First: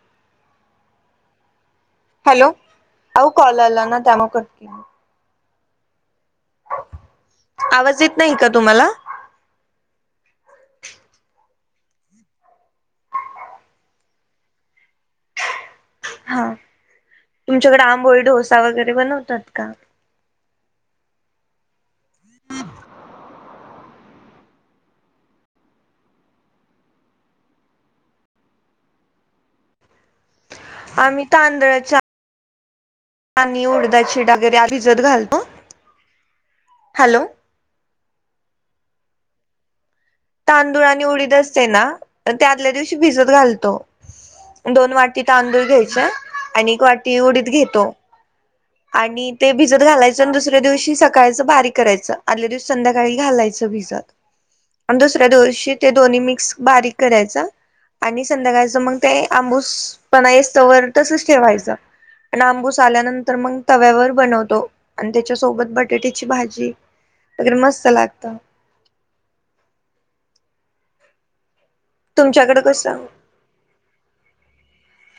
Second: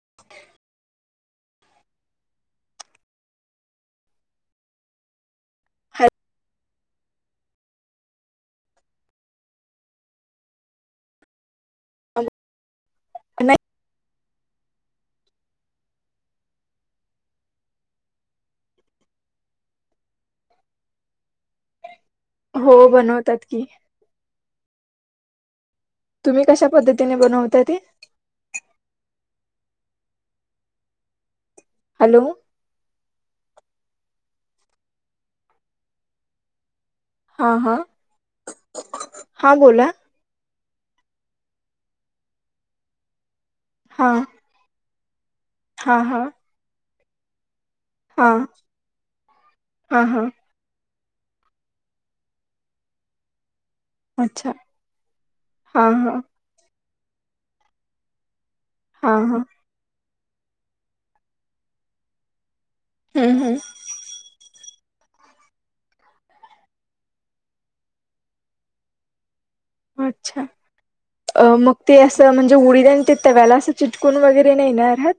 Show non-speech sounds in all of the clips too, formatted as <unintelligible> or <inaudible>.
<inaudible> Hello. आहो call आला ना त्यामुळे करती. हा आवाज येत नाही का तुम्हाला? नाही. हा तुमच्याकडे आंबोळी डोसा वगैरे बनवतात का? हो बनवतात की. तुम्ही कशा पद्धतीने बनवता ते आम्ही तांदळाच्या हॅलो आणि उडदाची डाळ वगैरे भिजत घालतो. हॅलो हा हा. हा बोला. तांदूळ आणि उडीत असते ना ते आदल्या दिवशी भिजत घालत हा दोन वाट ति तांदूळ हा घ्यायचे हा आणि वाट ती उडीत घेत हा आणि ते भिजत हा घालायचं हा आणि दुसऱ्या दिवशी स सकाळच बारी करायचं आदल्या दिवशी संध्याकाळी घालायचं भीज अच्छा! आणि दुसऱ्या दिवशी हा ते हा दोनी मिक्स बारीक करायचा आणि संध्याकाळचं मग हा ते हा आंबूस पण तसच ठेवायचं, आणि आंबूस झाल्यानंतर हम्म हम्म मग तव्यावर बनवतो. आणि त्याच्या सोबत बटाट्याची भाजी वगैरे मस्त लागत. अच्छा अ मग ते असं म्हणजे तुमच्याकडे उडीद आणि कसं? ते तव्याला असं चट कोन वगैरे नाही ना राहत?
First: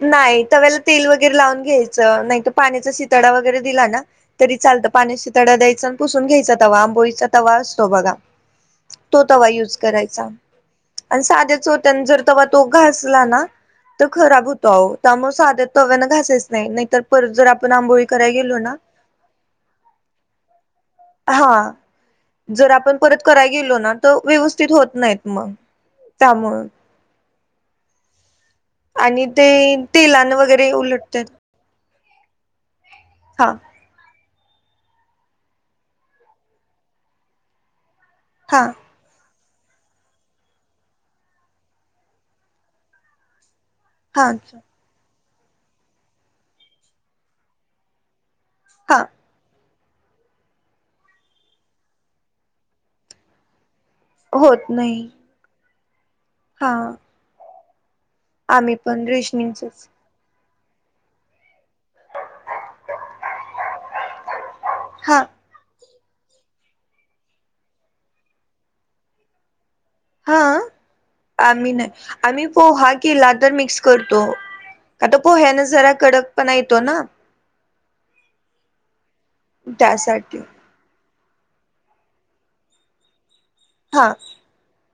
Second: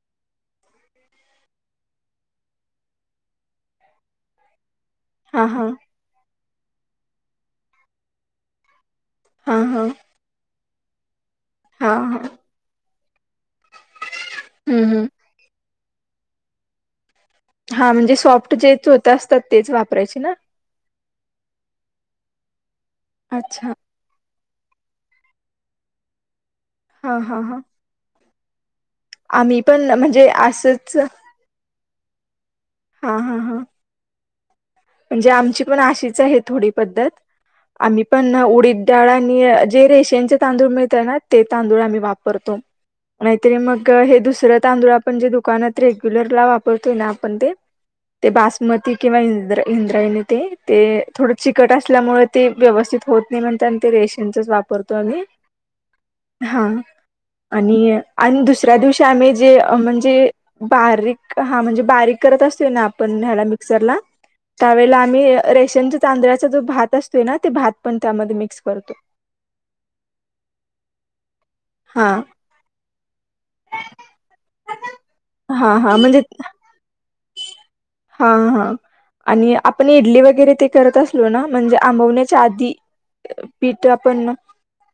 नाही, तव्याला तेल वगैरे लावून घ्यायचं नाही तर पाण्याचा शितडा वगैरे दिला ना तरी चालत. पाण्याची हा शिताडा हा द्यायचा आणि पुसून घ्यायचं. तवा आंबोळीचा तवा असतो बघा. तो तवा हा युज हा करायचा. आणि साध्या हा चौत्याने जर हा तेव्हा तो घासला ना तर खराब हो हम्म हो हम्म त्यामुळे साध तव्या ना घासायच नाही तर हा म्हणजे सॉफ्ट जेच होत असतात तेच वापरायचे ना? हा जर आपण परत कराय अच्छा गेलो ना तर व्यव नीट होत नाहीत मग त्यामुळं. हा हा हा. आणि ते आम्ही पण म्हणजे तेलान वगैरे असंच उलटत्यात. हा हा हा. म्हणजे आमची पण आशीच आहे थोडी पद्धत. आम्ही पण ना हा उडीद डाळ जे रेशनचे तांदूळ मिळत ना ते तांदूळ आम्ही वापरतो. नाही तर मग हे हा दुसरं तांदूळ आप म्हणजे दुकानात रेग्युलरला वापरतोय ना आपण ते. ते बासमती हा किंवा इंद्र इंद्रायनी ते ते थोडं चिकट असल्यामुळे ते व्यवस्थित होत नाही म्हणताना ते रेशनचच होत वापरतो नाही आम्ही. हा. आणि आणि आम्ही दुसऱ्या दिवशी पण आम्ही जे रेशनिंगचच म्हणजे बारीक हा म्हणजे बारीक करत असतोय ना आपण ह्याला मिक्सरला. त्यावेळेला हा आम्ही रेशनच तांदळा्चा जो भात असतोय ना, ते भात पण त्यामध्ये मिक्स करतो. हा? आम्ही नई हा आम्ही पोहा केला तर मिक्स करतो. आता पोह्याने हा जरा हा म्हणजे कडक पण येतो ना. हा हा. आणि आपन इडली त्यासाठी वगैरे ते करत अस ना म्हणजे आंबवण्याच्या आधी. पीट हा आपण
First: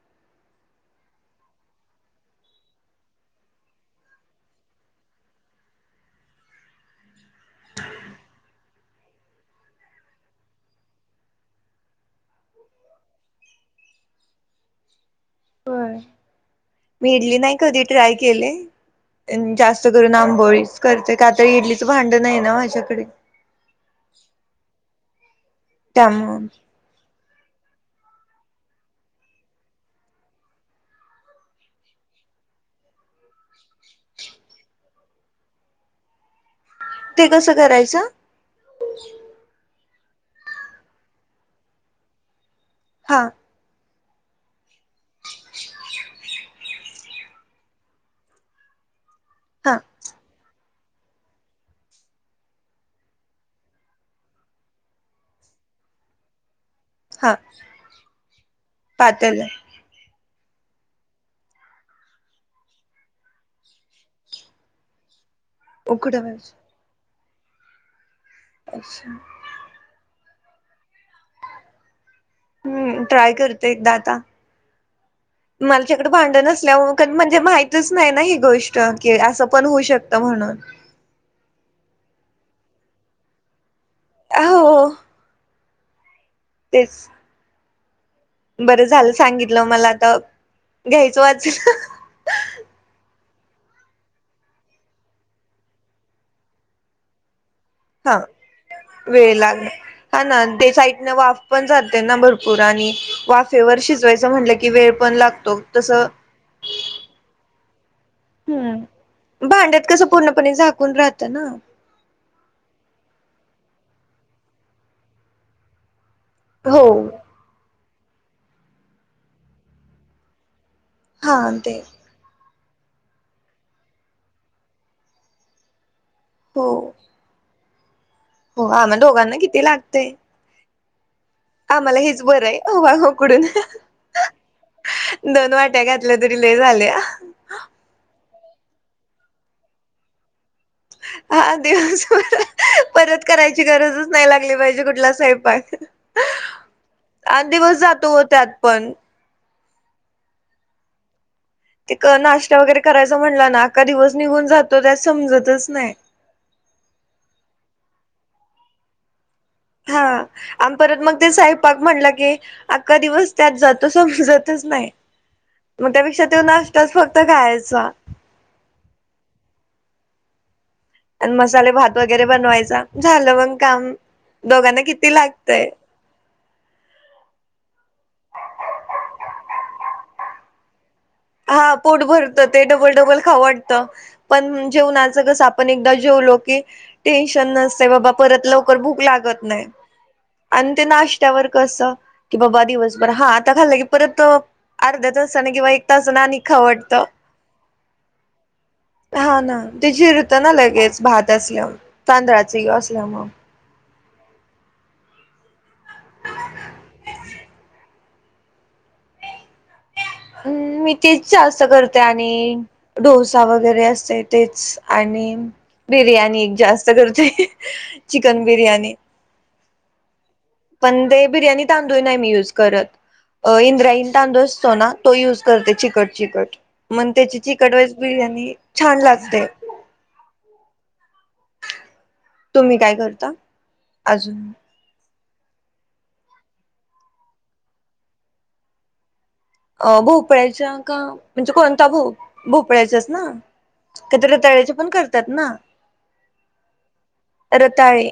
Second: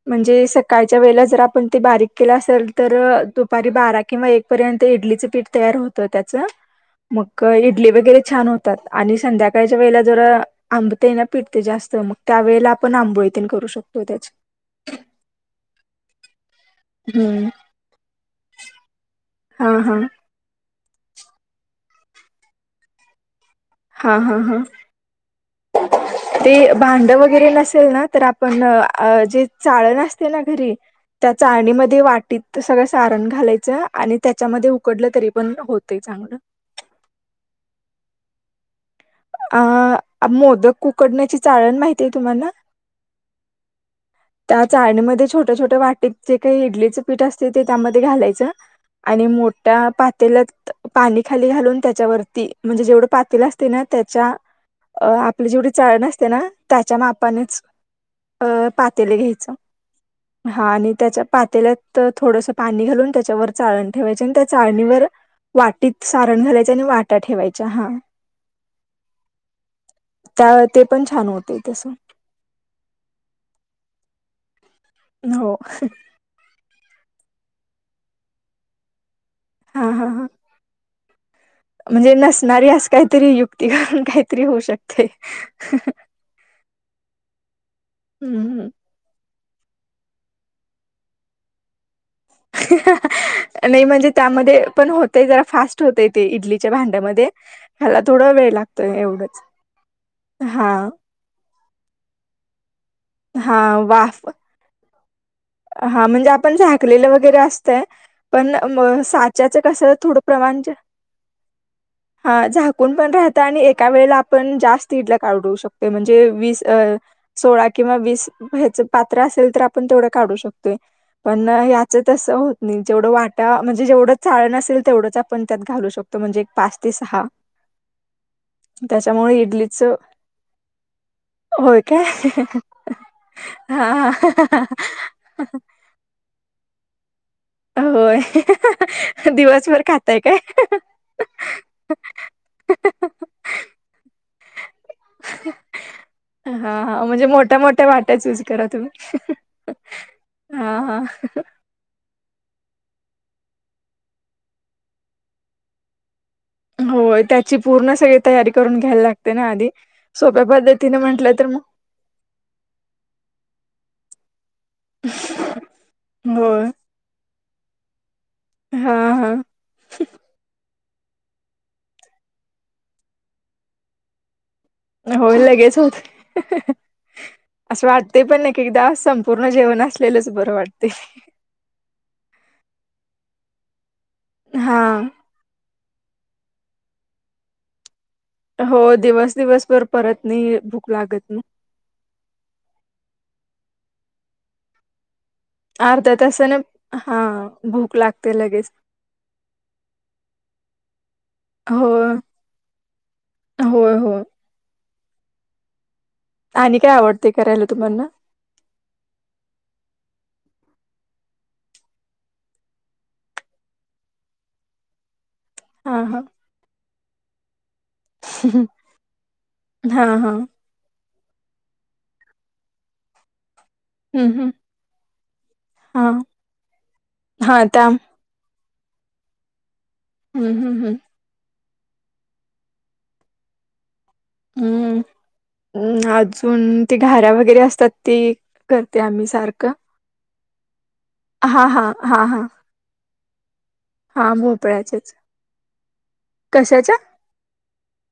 म्हणजे सकाळच्या वेळेला जर आपण ते बारीक केलं असेल तर, दुपारी बारा किंवा एक पर्यंत इडलीच पीठ तयार होत त्याच. मग इड आणि संध्याकाळच्या वेळेला जर आंबते ना पिट ते जास्त. मग त्या वेळेला आपण आंबोळी तेन करू शकतो त्याच. होय मि इडली नाही कधी ट्राय केले. हा जास्त हा करून आंबोळीच. करतेय का तर इडलीचं भांड नाही ना माझ्याकडे. हा हा हा. त्यामुळ ते भांड व गरे नसेल ना तर आपण न आ जे चाळन असते ना घरी. त्या चाळणी मध्ये वाटीत सगळं सारन घालायचं आणि त्याच्यामध्ये उकडल तरी पण होतय चांगल. ते कसं करायचं? आ मोदक उकडण्याची चाळण माहिती आहे तुम्हाना? हा. त्या चाळणीमध्ये छोट्या छोट्या वाटीत जे काही इडलीच पीठ असतयं ते त्यामध्ये घालायचं. आणि हा मोठ्या पातेल्यात - - पाणी खाली घालून त्याच्यावरती म्हणजे जेवढं पातेल असते ना त्याच्या अ आपली जेवढी चाळण असते ना - - त्याच्या हा मापानेच अ - - पातेलं पातेल घ्यायचं. हा आणि त्याच्या पातेल्यात थोडसं पाणी घालून त्याच्यावर चाळण ठेवायची आणि त्या चाळणीवर - - वाटीत सारण उकडवायचं घालायचं आणि वाटी - - त्यात ठेवायचं हा. अच्छा. त्या ते पण छान होतय तस. हम्म ट्राय करते एकदा आता. हो मल तिकडं भांड नसल्यावर - - पण म्हणजे माहितच नाही ना ही गोष्ट - - कि असं पण होऊ हा हा शकत हा म्हणून म्हणजे नसणारी अस काहीतरी युक्त - - त करून काहीतरी होऊ हो शकतयं. ह. तेच. हम्म बरं झालं सांगि तलं मला तर घ्यायचं वाचल. नाही म्हणजे त्यामध्ये पण होतय, जरा फास्ट होतय ते इडलीच्या भांड्यामध्ये. ह्याला हा थोडा वेळ लागतोय वेळ एवढंच लागणार, हा ना ते साईडने वाफ पण जाते ना भरपू - - पुर आणि हा वाफेवर वाफ शिजवायचं म्हटलं की वेळ पण लाग - - हा. म्हणजे आपण झाकलेलं वगैरे अस - - तयं. पण हम्म साचाचं भांड्यात कसं थोड पूर्णपणे प्रमाण, झाकून राहतं ना. हा झाक झाकुन पण राहत आणि एका वेळेला आपण जास्त इडल्या काढू शकतो, म्हणजे वीस, हो सोळा- - किंवा वीस ह्याच पात्र असेल तर आपण तेवढं - - काढू शकतो. हा पण ते याच तस हो जेवढं वाटा म्हणजे जेवढं चाळन असेल तेवढंच आपण त्यात घालू शकतो. तो म्हणजे एक हो पाच ते सहा. हो आणि दोघांना त्याच्यामुळे किती इडलीचं लागतेय होय काय, उकडून. हा दोन वाट्या घातले तरी लय झाले झाले होय दिवसभर खाताय काय हा दिवस परत करायची गरजच नाही लागली पाहिजे कुठलाच स्वयंपाक, हा म्हणजे हा मोठ्या दिवस मोठ्या जातो वाट्या हो चूज त्यात करा पण तुम्ही. हा हा ते नाश्ता वगैरे करायचा म्हणला ना का दिवस निघून जातो त्यात समजतच नाही हो त्याची पूर्ण सगळी तयारी करून घ्यायला लागते ना आधी. हा सोप्या आणि परत पद्धतीने मग ते म्हंटलं तर स्वयंपाक म्हटला की अख्खा दिवस त्यात जातो तसं समजतच नाही, मग त्यापेक्षा ते होय नाष्टताच फक्त काय सा हा हा अण मसाले भात वगैरे बनवायचा झालं मंग काम दोघांना किती होय लागतय लगेच होतय असं वाटतय पण ऐक ऐक एकदा संपूर्ण जेवण असलेलंच बरं हा पोटभर ते डबल डबल खाऊ वाटत पण हा. जेवणाच कास आपण एकदाच जेवलो की टेन्शन नसते बाबा परत लवकर हो भूक दिवस लागत नाही दिवसभर परत नाही आणि ते भूक लागत मग नाष्टयावर कस की बाबा दिवसभर हा परत तो अर्ध्या तासाने किंवा एक अर्धा आणि तासाने खावं वाटतं. हा भूक लागते लगेच हा ना ते जिरतो ना लगेच भात असल्यावर हो तांदळाच ही असल्यामूळ <unintelligible> आणि काय आवड करायला तुम्हाला <unintelligible> तेच जास्त करते आणि डोसा वगैरे असते तेच आणि हा हा बिर्याणी <unintelligible> जास्त <inaudible> <unintelligible> चिकन बिरयाणी <unintelligible> हा हा <unintelligible> बिर्याणी तांदूळ नाही मी यूज करत आ इंद्रायण हं, तांदूळ हं. असतो ना तो युज करते चिकट हां, चिकट मण त्याची हां. चिकट त्या वेज हं, बिर्याणी छान लागते <unintelligible> हं, हं. तुम्ही काय करता अजून हं, अजून ते घाऱ्या वगैरे असतात ते करते <unintelligible> <inaudible> <inaudible> का म्हणजे हां, कोणत्या हां. हां, हां. <unintelligible> भोपळ्याच्याच ना <unintelligible> हां, रताळ्याचे पण भोपळ्याच्याच. करतात ना कशाच्या? रताळे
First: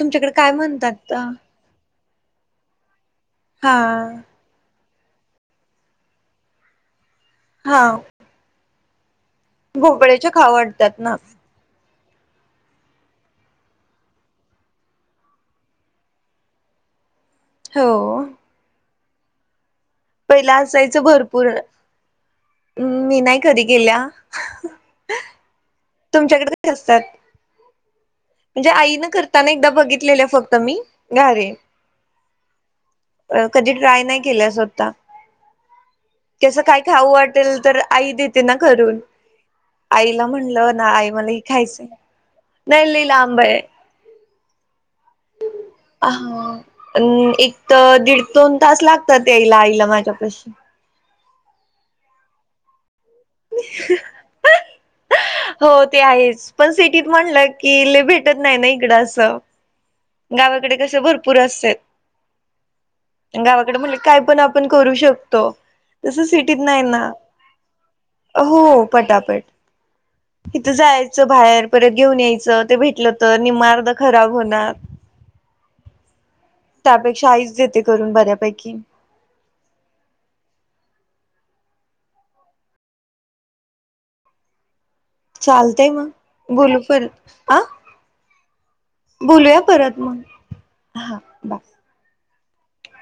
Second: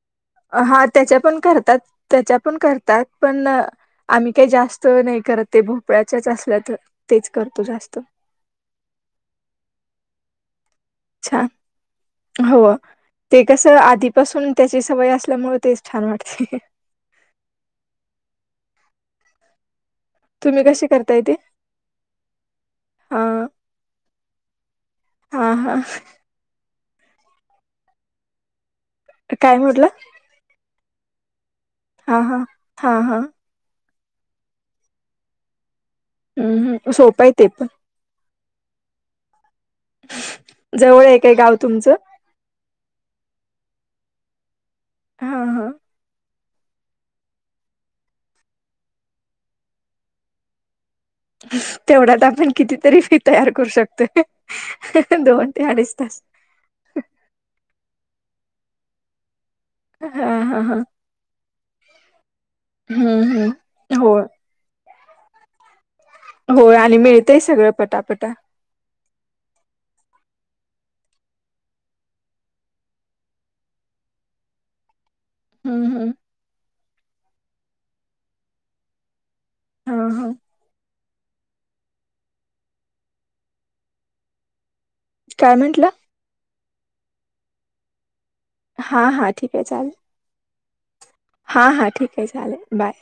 तुमच्याकडे काय हा म्हणतात त्याच्या पण करतात त्याच्या पण करतात पण हा आम्ही काय जास्त नाही करत ते भोपळ्याच्याच असल्या तर तेच करतो जास्त भोपळ्याचे <inaudible> त्यात ना छान. हो ते कसं आधीपासून त्याची सवय असल्यामुळे तेच छान वाटतय हो पहिला तुम्ही कशी असायचं करताय ते? भरपूर मी नाही हां. कधी केल्या. हां, हां. तुमच्याकडे असतात म्हणजे आई- ने करताना काय एकदा बघितलेले फक्त मी घारी हा- हा हा -हा ट्राय नाही केल्या स्वतः कस काय हम्म खाऊ सोपं आहे ते वाटेल पण तर आई दे- ते ना करून. आईला म्हणलं ना जवळ आई आहे मला काय हे गाव खायचंय तुमचं. नाही लय लांब आहे. हा हा हा अ अं एक तर दीड दोन तास लागतात याईला आईला माझ्यापशी. तेवढ्यात आपण कितीतरी फ- तयार करू शकते हो ते आहेच पण सिटीत म्हणलं की लय भेट. भटत नाही ना इकडं असं. हा हा गावाकडे हा कस भरपूर असतेय. हम्म गावाकडे हम्म मुले हो काय, पण आपण करू शकतो. तो, हो आणि मिळतय सगळं, पटापटा हो पटापट. इथ जायचं, बाहेर परत घेऊन यायचं ते भेटलं तर निम्म अर्धे खराब होणार. हम्म हम्म. त्यापेक्षा आईच देते, करून बऱ्यापैकी. हा हा. काय म्हंटलं चालतय मग, बोलू परत. आ हा हा ठीक बोलूया आहे चालेल परत मग, हा बाय. हा हा ठीक आहे चालेल बाय.